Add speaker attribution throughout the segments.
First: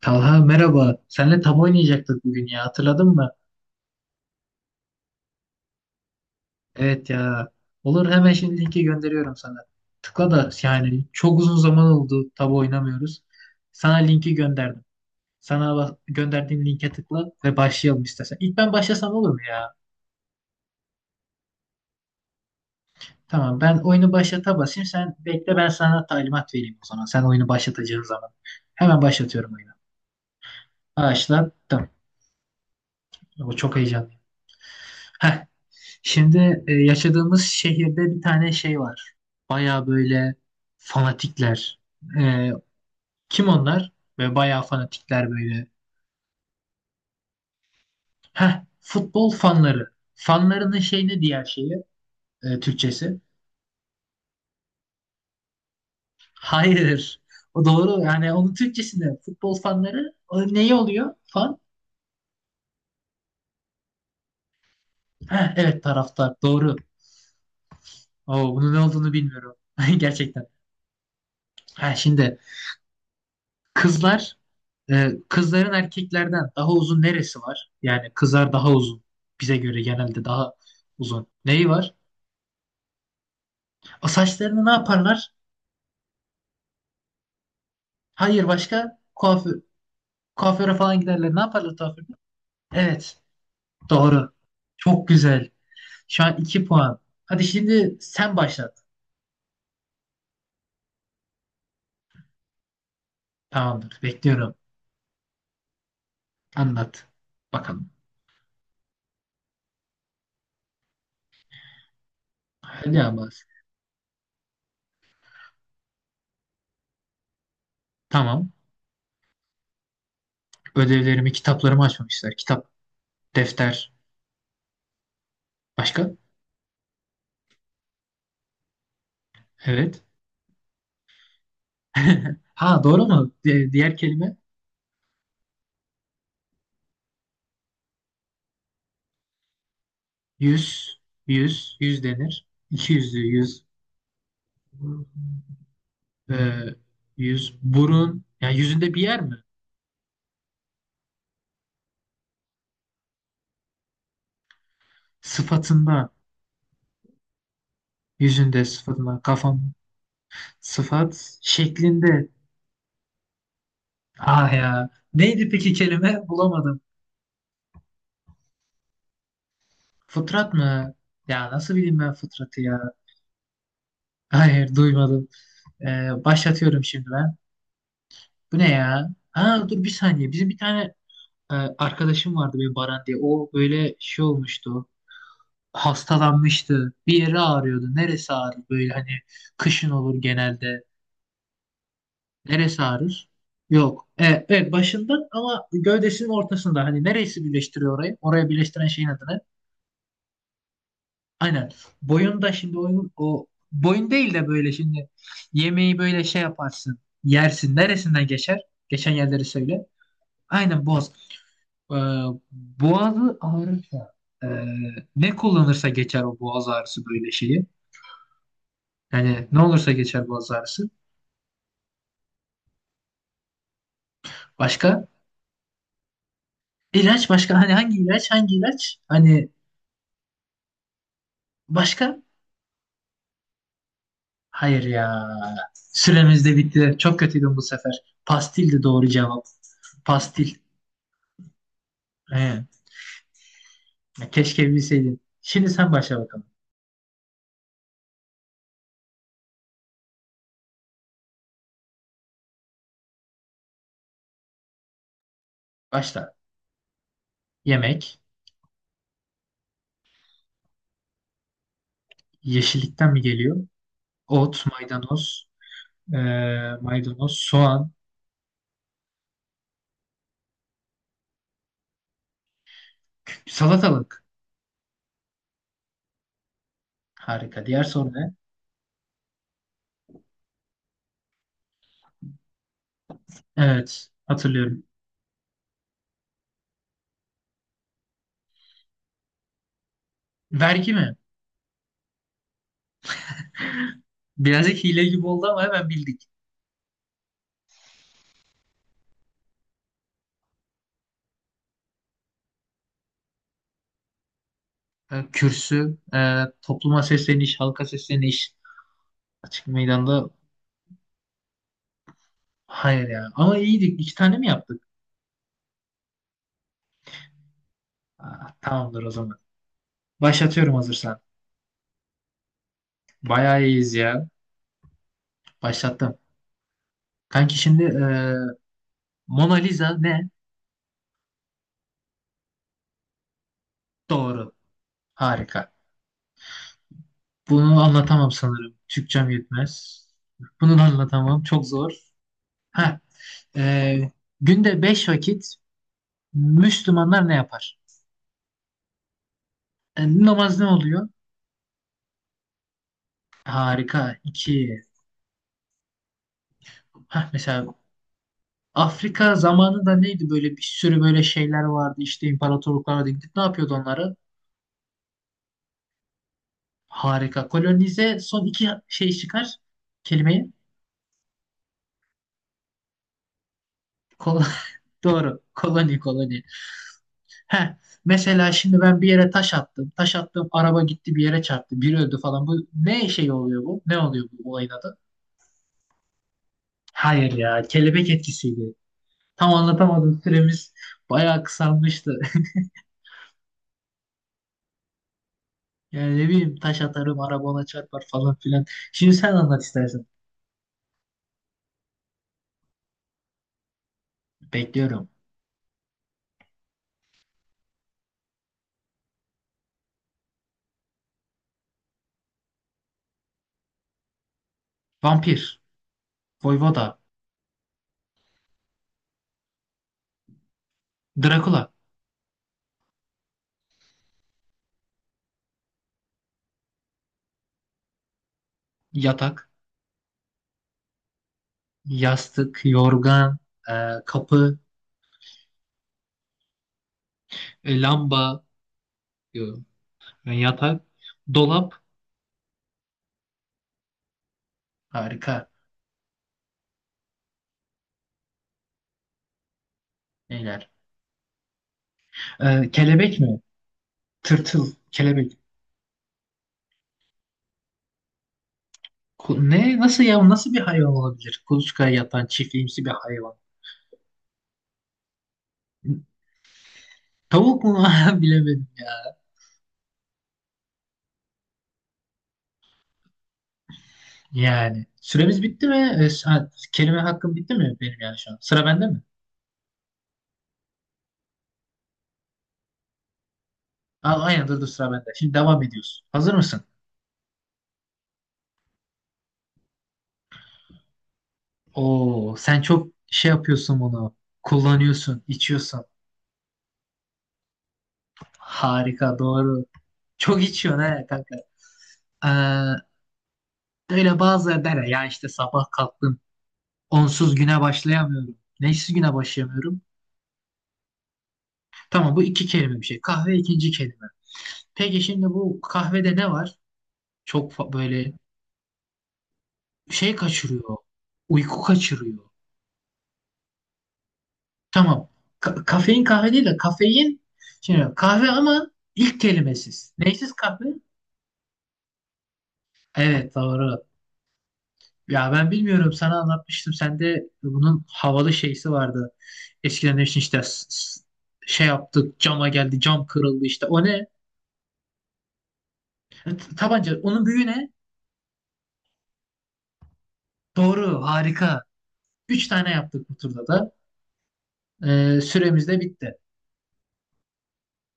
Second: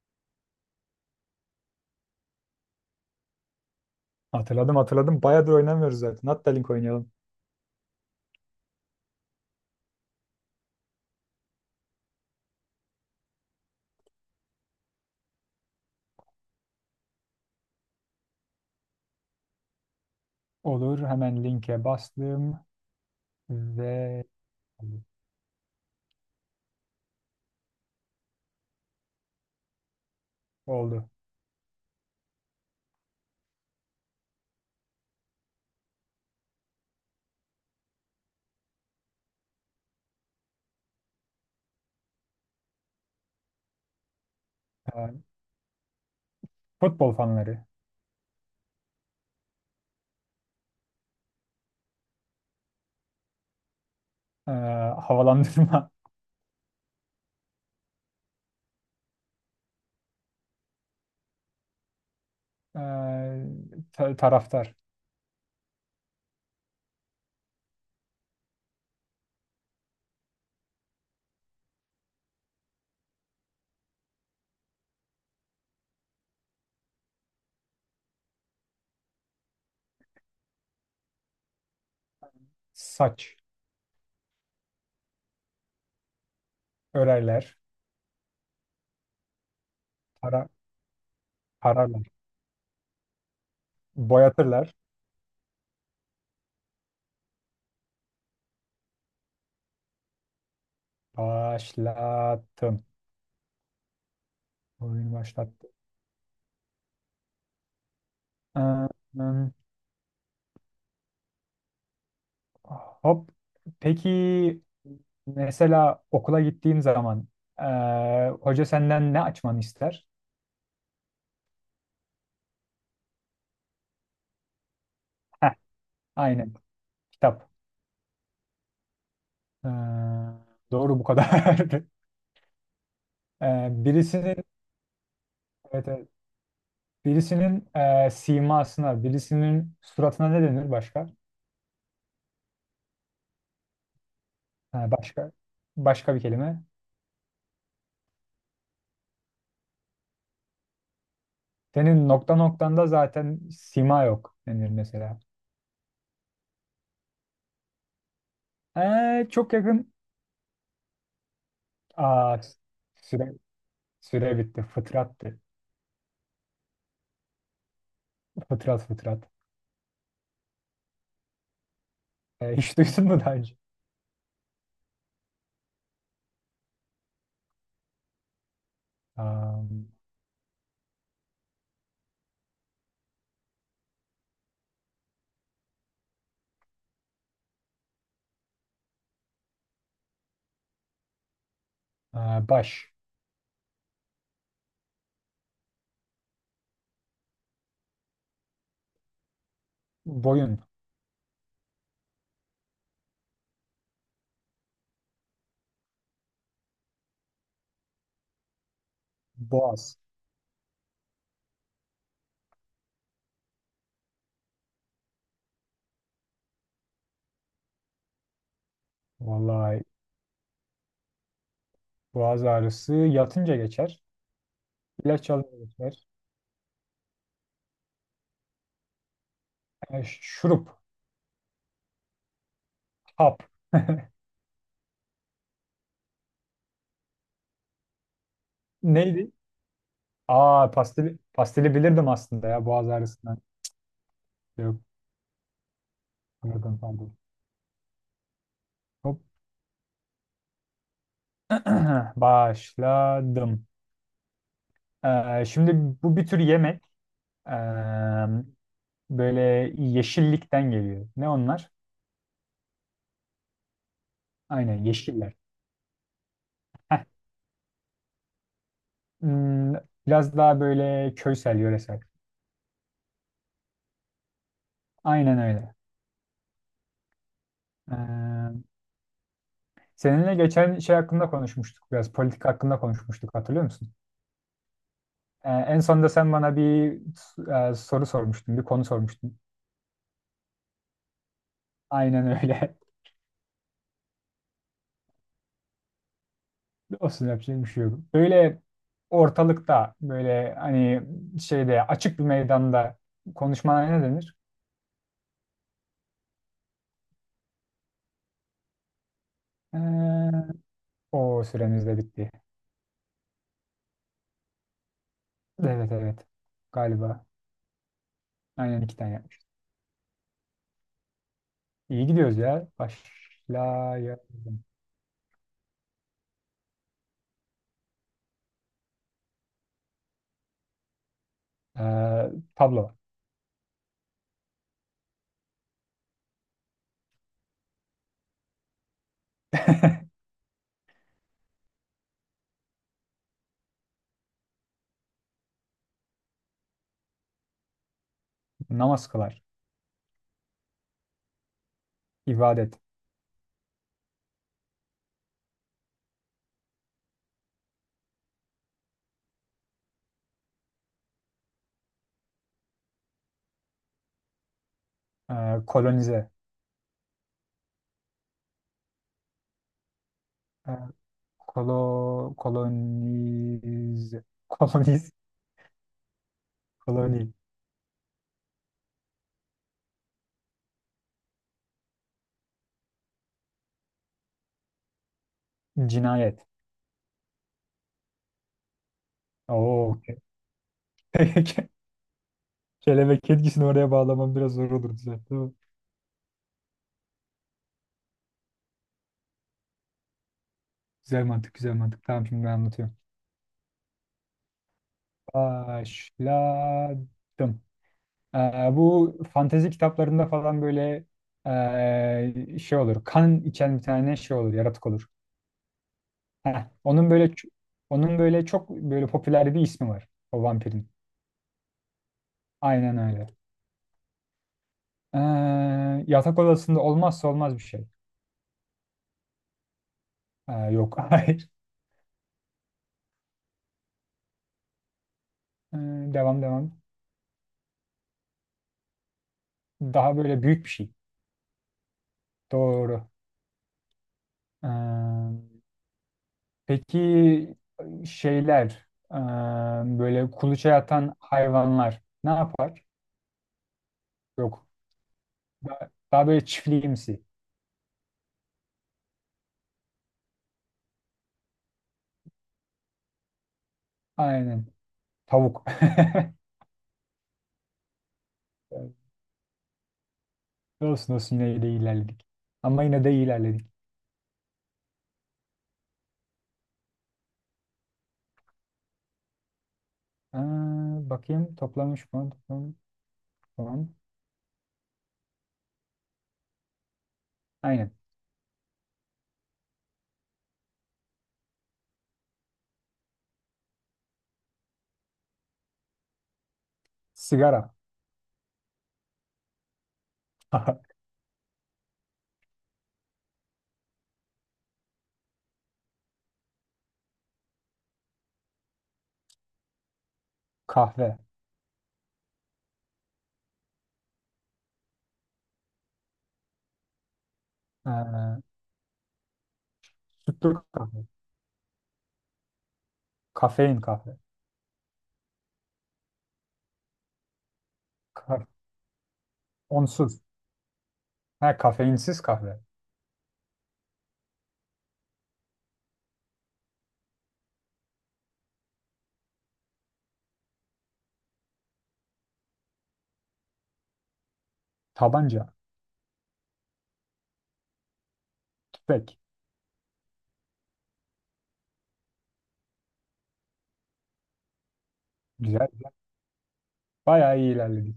Speaker 1: Talha merhaba. Seninle tabu oynayacaktık bugün ya. Hatırladın mı?
Speaker 2: Hatırladım hatırladım. Bayağıdır oynamıyoruz zaten. Hatta Link
Speaker 1: Evet
Speaker 2: oynayalım.
Speaker 1: ya. Olur hemen şimdi linki gönderiyorum sana. Tıkla da yani çok uzun zaman oldu tabu oynamıyoruz. Sana linki gönderdim. Sana gönderdiğim linke tıkla ve başlayalım istersen. İlk ben başlasam olur mu ya?
Speaker 2: Olur. Hemen linke bastım
Speaker 1: Tamam ben oyunu
Speaker 2: ve
Speaker 1: başlata basayım. Sen bekle ben sana talimat vereyim o zaman. Sen oyunu başlatacağın zaman. Hemen başlatıyorum oyunu.
Speaker 2: oldu.
Speaker 1: Başlattım. O çok heyecanlı. Heh. Şimdi yaşadığımız şehirde bir tane şey var. Baya böyle fanatikler. E, Kim onlar? Ve baya
Speaker 2: Ee,
Speaker 1: fanatikler böyle.
Speaker 2: Futbol fanları.
Speaker 1: Heh, futbol fanları. Fanlarının şey ne diğer şeyi? Türkçesi.
Speaker 2: Ee, Havalandırma.
Speaker 1: Hayır. O doğru. Yani onun Türkçesinde futbol fanları o neyi oluyor? Fan?
Speaker 2: Ee, Taraftar.
Speaker 1: Heh, evet taraftar. Doğru. Oo, bunun ne olduğunu bilmiyorum. Gerçekten. Ha, şimdi kızlar, kızların erkeklerden daha uzun neresi var? Yani kızlar daha uzun. Bize göre genelde daha uzun. Neyi var?
Speaker 2: Saç.
Speaker 1: O saçlarını ne yaparlar?
Speaker 2: Örerler.
Speaker 1: Hayır başka kuaför,
Speaker 2: Para
Speaker 1: kuaföre falan giderler. Ne yaparlar
Speaker 2: Pararlar.
Speaker 1: kuaförde? Evet, doğru.
Speaker 2: Boyatırlar.
Speaker 1: Çok güzel. Şu an 2 puan. Hadi şimdi sen başlat.
Speaker 2: Başlattım.
Speaker 1: Tamamdır, bekliyorum.
Speaker 2: Oyunu başlattım.
Speaker 1: Anlat. Bakalım.
Speaker 2: Ee, hmm,
Speaker 1: Hadi
Speaker 2: Hop.
Speaker 1: ama.
Speaker 2: Peki mesela okula gittiğim zaman
Speaker 1: Tamam.
Speaker 2: hoca senden ne açmanı ister?
Speaker 1: Ödevlerimi, kitaplarımı açmamışlar. Kitap, defter.
Speaker 2: Heh,
Speaker 1: Başka?
Speaker 2: aynen. Kitap.
Speaker 1: Evet.
Speaker 2: Ee, doğru bu kadar.
Speaker 1: Ha, doğru mu? Diğer kelime
Speaker 2: Birisinin Evet, evet. birisinin e, simasına, birisinin suratına ne denir
Speaker 1: yüz,
Speaker 2: başka?
Speaker 1: yüz, yüz denir. İki yüzlü yüz,
Speaker 2: Ha, başka bir
Speaker 1: e,
Speaker 2: kelime.
Speaker 1: yüz, burun. Yani yüzünde bir yer mi?
Speaker 2: Senin nokta noktanda zaten sima yok denir mesela.
Speaker 1: Sıfatında, yüzünde, sıfatında,
Speaker 2: Çok
Speaker 1: kafam,
Speaker 2: yakın.
Speaker 1: sıfat, şeklinde.
Speaker 2: Aa, süre Süre
Speaker 1: Ah
Speaker 2: bitti.
Speaker 1: ya.
Speaker 2: Fıtrattı.
Speaker 1: Neydi peki kelime? Bulamadım.
Speaker 2: Fıtrat fıtrat.
Speaker 1: Fıtrat mı? Ya nasıl bileyim ben fıtratı
Speaker 2: Hiç
Speaker 1: ya?
Speaker 2: duydun mu daha önce?
Speaker 1: Hayır, duymadım. E, Başlatıyorum şimdi ben. Bu ne ya?
Speaker 2: Aa,
Speaker 1: Ha dur bir saniye. Bizim bir tane arkadaşım vardı benim Baran diye. O böyle şey olmuştu. Hastalanmıştı. Bir yeri ağrıyordu. Neresi ağrır böyle hani kışın olur genelde. Neresi
Speaker 2: baş,
Speaker 1: ağrır? Yok. Evet, evet başından ama gövdesinin ortasında. Hani neresi birleştiriyor orayı? Oraya birleştiren şeyin adı ne?
Speaker 2: boyun,
Speaker 1: Aynen. Boyunda şimdi oyun o boyun değil de böyle şimdi yemeği böyle şey yaparsın. Yersin. Neresinden geçer? Geçen yerleri söyle.
Speaker 2: boğaz.
Speaker 1: Aynen boğaz. Ee, Boğazı ağrırsa ee, ne kullanırsa geçer o boğaz ağrısı böyle şeyi. Yani ne
Speaker 2: Vallahi
Speaker 1: olursa geçer boğaz ağrısı.
Speaker 2: boğaz ağrısı yatınca geçer.
Speaker 1: Başka?
Speaker 2: İlaç alıyorlar.
Speaker 1: İlaç başka? Hani hangi ilaç? Hangi ilaç? Hani
Speaker 2: E, şurup,
Speaker 1: başka?
Speaker 2: hap.
Speaker 1: Hayır ya. Süremiz de bitti. Çok kötüydüm bu sefer. Pastil de doğru
Speaker 2: Neydi?
Speaker 1: cevap. Pastil.
Speaker 2: Aa pastili, pastili bilirdim aslında
Speaker 1: He.
Speaker 2: ya boğaz ağrısından.
Speaker 1: Keşke
Speaker 2: Yok,
Speaker 1: bilseydin. Şimdi sen başla bakalım.
Speaker 2: anladım pardon. Hop. Başladım. Şimdi bu bir
Speaker 1: Başla.
Speaker 2: tür yemek. Ee,
Speaker 1: Yemek.
Speaker 2: böyle yeşillikten geliyor. Ne onlar?
Speaker 1: Yeşillikten mi geliyor? Ot,
Speaker 2: Aynen yeşiller.
Speaker 1: maydanoz, e, maydanoz, soğan,
Speaker 2: Hmm, biraz daha böyle köysel, yöresel.
Speaker 1: salatalık.
Speaker 2: Aynen öyle.
Speaker 1: Harika. Diğer soru ne?
Speaker 2: Ee, seninle geçen şey hakkında konuşmuştuk biraz. Politik hakkında konuşmuştuk hatırlıyor musun?
Speaker 1: Evet, hatırlıyorum.
Speaker 2: En sonunda sen bana bir soru sormuştun, bir konu sormuştun.
Speaker 1: Vergi mi?
Speaker 2: Aynen öyle.
Speaker 1: Birazcık hile gibi oldu ama hemen bildik.
Speaker 2: Olsun yapacak bir şey yok. Böyle ortalıkta, böyle hani şeyde açık bir meydanda konuşmana ne denir?
Speaker 1: Kürsü, topluma sesleniş, halka sesleniş, açık
Speaker 2: Ee,
Speaker 1: meydanda.
Speaker 2: o süremiz de bitti.
Speaker 1: Hayır ya. Ama iyiydik. İki tane mi yaptık?
Speaker 2: Evet evet. Galiba.
Speaker 1: Aa,
Speaker 2: Aynen iki
Speaker 1: tamamdır o
Speaker 2: tane
Speaker 1: zaman.
Speaker 2: yapmış.
Speaker 1: Başlatıyorum hazırsan.
Speaker 2: İyi gidiyoruz ya.
Speaker 1: Bayağı iyiyiz
Speaker 2: Başlayalım.
Speaker 1: ya. Başlattım. Kanki şimdi Mona Lisa ne?
Speaker 2: Ee, tablo.
Speaker 1: Doğru. Harika. Bunu anlatamam sanırım. Türkçem yetmez. Bunu da anlatamam. Çok zor. Ha, e, günde beş vakit Müslümanlar ne yapar?
Speaker 2: Namaz kılar.
Speaker 1: Namaz ne oluyor?
Speaker 2: İbadet.
Speaker 1: Harika. İki. Ha, mesela Afrika zamanında neydi böyle bir sürü böyle şeyler vardı işte imparatorluklar vardı. Gidip ne yapıyordu onları?
Speaker 2: Ee, kolonize.
Speaker 1: Harika. Kolonize son iki şey çıkar. Kelimeyi.
Speaker 2: Ee, Kolo, koloniz,
Speaker 1: Kol.
Speaker 2: koloniz,
Speaker 1: Doğru. Koloni koloni.
Speaker 2: Koloni,
Speaker 1: Heh. Mesela şimdi ben bir yere taş attım. Taş attım araba gitti bir yere çarptı. Biri öldü falan. Bu ne şey oluyor bu? Ne oluyor bu olayın adı?
Speaker 2: cinayet.
Speaker 1: Hayır ya. Kelebek etkisiydi. Tam
Speaker 2: Oo.
Speaker 1: anlatamadım. Süremiz bayağı kısalmıştı.
Speaker 2: Kelebek etkisini oraya bağlamam biraz zor olur güzel. Tamam.
Speaker 1: Yani ne bileyim taş atarım araba ona çarpar falan filan. Şimdi sen anlat istersen.
Speaker 2: Güzel mantık, güzel mantık. Tamam şimdi ben anlatıyorum.
Speaker 1: Bekliyorum.
Speaker 2: Başladım. Bu fantezi kitaplarında falan böyle şey olur. Kan içen bir tane şey olur, yaratık olur.
Speaker 1: Vampir,
Speaker 2: Heh,
Speaker 1: voyvoda,
Speaker 2: onun böyle çok böyle popüler bir ismi var o vampirin.
Speaker 1: Drakula,
Speaker 2: Aynen öyle. Ee, yatak odasında olmazsa olmaz bir şey.
Speaker 1: yatak,
Speaker 2: Yok, hayır.
Speaker 1: yastık, yorgan, e, kapı,
Speaker 2: Ee, Devam devam.
Speaker 1: lamba, diyorum.
Speaker 2: Daha
Speaker 1: Ben
Speaker 2: böyle büyük bir
Speaker 1: yatak,
Speaker 2: şey.
Speaker 1: dolap,
Speaker 2: Doğru. Ee,
Speaker 1: harika
Speaker 2: peki şeyler, ee, böyle kuluça
Speaker 1: neyler.
Speaker 2: yatan hayvanlar ne yapar?
Speaker 1: Kelebek mi?
Speaker 2: Yok.
Speaker 1: Tırtıl, kelebek.
Speaker 2: Daha, daha böyle çiftliğimsi.
Speaker 1: Ne? Nasıl ya? Nasıl bir hayvan olabilir? Kuluçkaya yatan çiftliğimsi bir hayvan.
Speaker 2: Aynen. Tavuk.
Speaker 1: Tavuk mu? Bilemedim ya.
Speaker 2: Olsun olsun yine de ilerledik. Ama yine de ilerledik.
Speaker 1: Yani süremiz bitti mi? Ha, kelime hakkım bitti mi benim yani şu an? Sıra bende mi?
Speaker 2: Ee, bakayım toplamış mı? Toplamış. Tamam.
Speaker 1: Aa, aynen dur dur sıra bende. Şimdi devam ediyoruz. Hazır mısın?
Speaker 2: Aynen.
Speaker 1: Oo, sen çok şey yapıyorsun bunu. Kullanıyorsun, içiyorsun.
Speaker 2: Sigara.
Speaker 1: Harika, doğru. Çok içiyorsun he kanka. Ee, Öyle bazıları der ya, ya işte sabah kalktım. Onsuz güne başlayamıyorum. Neşsiz güne başlayamıyorum.
Speaker 2: Kahve.
Speaker 1: Tamam bu iki kelime bir şey. Kahve ikinci kelime. Peki şimdi bu kahvede ne var? Çok böyle
Speaker 2: Ee,
Speaker 1: şey
Speaker 2: Sütlü
Speaker 1: kaçırıyor.
Speaker 2: kahve.
Speaker 1: Uyku kaçırıyor.
Speaker 2: Kafein kahve.
Speaker 1: Tamam. Kafein kahve değil de kafein. Şimdi kahve
Speaker 2: Ka-
Speaker 1: ama ilk kelimesiz.
Speaker 2: Onsuz.
Speaker 1: Neysiz kahve?
Speaker 2: Ha, kafeinsiz kahve.
Speaker 1: Evet doğru. Ya ben bilmiyorum sana anlatmıştım. Sende bunun havalı şeysi vardı. Eskiden demiştin işte şey yaptık cama geldi cam kırıldı işte. O ne?
Speaker 2: Tabanca.
Speaker 1: Tabanca. Onun büyüğü ne?
Speaker 2: Tüfek.
Speaker 1: Doğru harika. Üç tane yaptık bu turda da. Süremiz
Speaker 2: Güzel,
Speaker 1: de
Speaker 2: güzel.
Speaker 1: bitti.
Speaker 2: Bayağı iyi ilerledik.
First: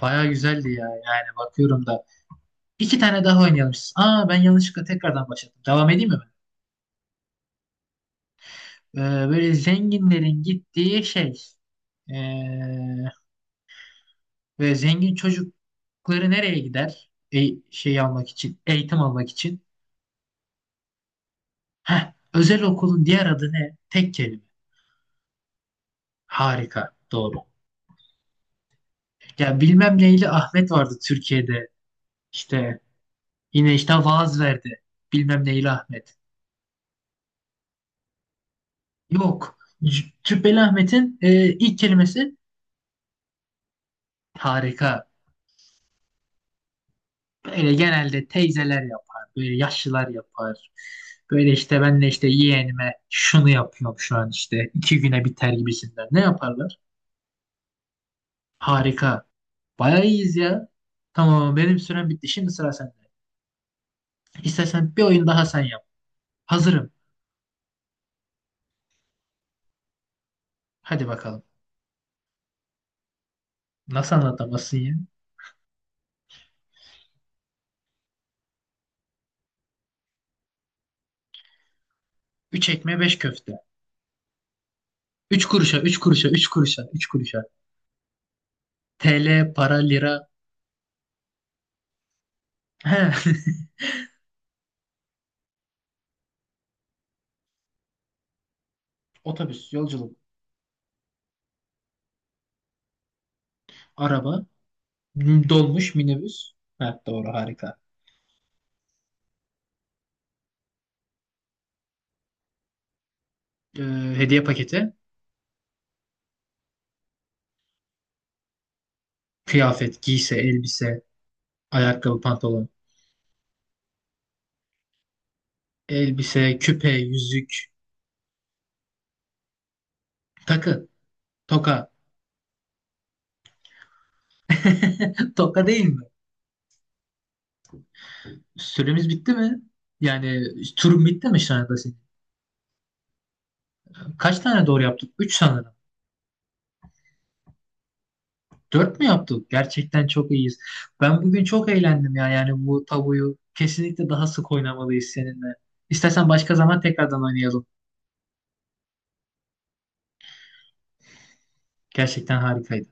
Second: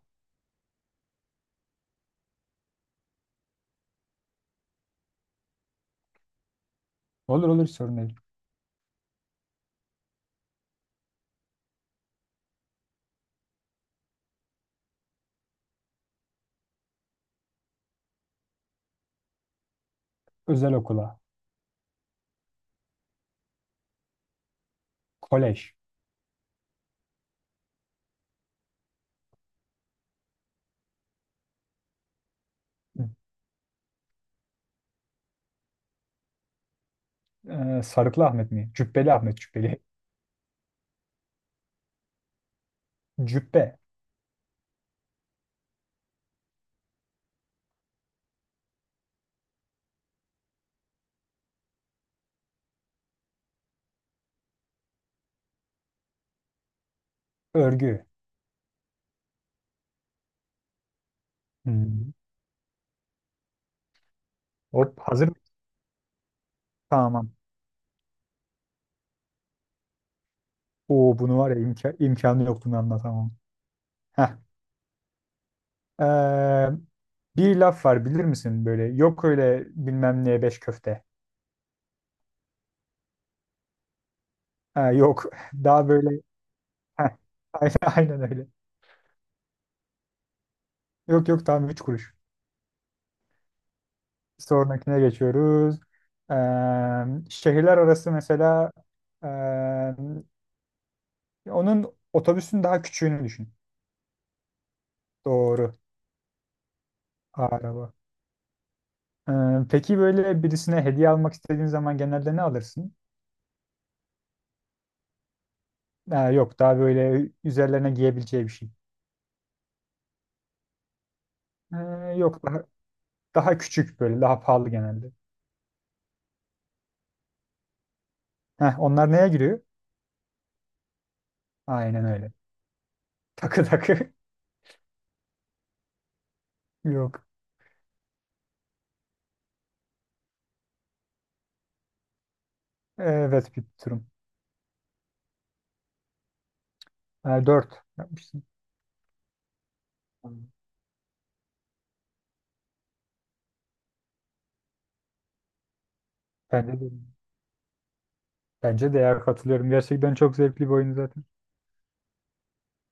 Speaker 1: Baya güzeldi ya yani bakıyorum da. İki tane daha oynayalım. Aa ben yanlışlıkla tekrardan başladım. Devam edeyim mi
Speaker 2: Olur olur sorun değil.
Speaker 1: ben? Böyle zenginlerin gittiği şey. Ee, Ve zengin çocukları nereye gider? Şey almak için, eğitim almak için.
Speaker 2: Özel okula.
Speaker 1: Heh, özel okulun diğer adı ne? Tek kelime.
Speaker 2: Kolej.
Speaker 1: Harika, doğru. Ya bilmem neyli Ahmet vardı Türkiye'de. İşte yine işte vaaz verdi. Bilmem neyli Ahmet.
Speaker 2: Sarıklı Ahmet mi? Cübbeli Ahmet
Speaker 1: Yok.
Speaker 2: Cübbeli.
Speaker 1: Cübbeli Ahmet'in ilk kelimesi
Speaker 2: Cübbe.
Speaker 1: harika. Böyle genelde teyzeler yapar. Böyle yaşlılar yapar. Böyle işte ben de işte yeğenime şunu yapıyorum şu an işte. 2 güne biter gibisinden. Ne yaparlar?
Speaker 2: Örgü.
Speaker 1: Harika. Bayağı iyiyiz ya. Tamam benim sürem
Speaker 2: Hmm.
Speaker 1: bitti. Şimdi sıra sende.
Speaker 2: Or
Speaker 1: İstersen bir oyun
Speaker 2: hazır mı?
Speaker 1: daha sen yap. Hazırım.
Speaker 2: Tamam.
Speaker 1: Hadi
Speaker 2: Oo, bunu
Speaker 1: bakalım.
Speaker 2: var ya imka- imkanı yok bunu anlatamam.
Speaker 1: Nasıl
Speaker 2: Heh.
Speaker 1: anlatamazsın ya?
Speaker 2: Ee, bir laf var bilir misin böyle? Yok öyle bilmem neye beş köfte.
Speaker 1: Üç ekmeğe 5 köfte.
Speaker 2: Ha, yok.
Speaker 1: 3 kuruşa,
Speaker 2: Daha
Speaker 1: üç
Speaker 2: böyle.
Speaker 1: kuruşa, 3 kuruşa, 3
Speaker 2: Heh.
Speaker 1: kuruşa.
Speaker 2: Aynen, aynen öyle.
Speaker 1: TL, para, lira.
Speaker 2: Yok yok tam 3 kuruş.
Speaker 1: He.
Speaker 2: Sonrakine geçiyoruz. Ee, şehirler arası mesela
Speaker 1: Otobüs,
Speaker 2: ee,
Speaker 1: yolculuk,
Speaker 2: onun otobüsün daha küçüğünü düşün.
Speaker 1: araba,
Speaker 2: Doğru.
Speaker 1: dolmuş, minibüs. Ha, doğru harika.
Speaker 2: Araba. Ee, peki böyle birisine hediye almak istediğin zaman genelde ne alırsın?
Speaker 1: Ee, Hediye paketi.
Speaker 2: Yok daha böyle üzerlerine giyebileceği bir şey.
Speaker 1: Kıyafet, giysi, elbise,
Speaker 2: Ee,
Speaker 1: ayakkabı,
Speaker 2: Yok daha,
Speaker 1: pantolon.
Speaker 2: daha küçük böyle daha pahalı genelde.
Speaker 1: Elbise, küpe, yüzük,
Speaker 2: Heh, onlar neye giriyor?
Speaker 1: takı, toka.
Speaker 2: Aynen öyle. Takı takı.
Speaker 1: Toka değil mi?
Speaker 2: Yok.
Speaker 1: Süremiz bitti mi? Yani turun bitti mi şu anda senin?
Speaker 2: Evet bir durum.
Speaker 1: Kaç tane doğru yaptık? 3 sanırım.
Speaker 2: 4 yapmışsın.
Speaker 1: 4 mü yaptık? Gerçekten çok iyiyiz. Ben bugün çok eğlendim ya. Yani bu tabuyu kesinlikle daha sık oynamalıyız seninle. İstersen başka zaman
Speaker 2: Bence
Speaker 1: tekrardan oynayalım.
Speaker 2: Bence de ya katılıyorum. Gerçekten çok zevkli bir oyun zaten.
Speaker 1: Gerçekten harikaydı.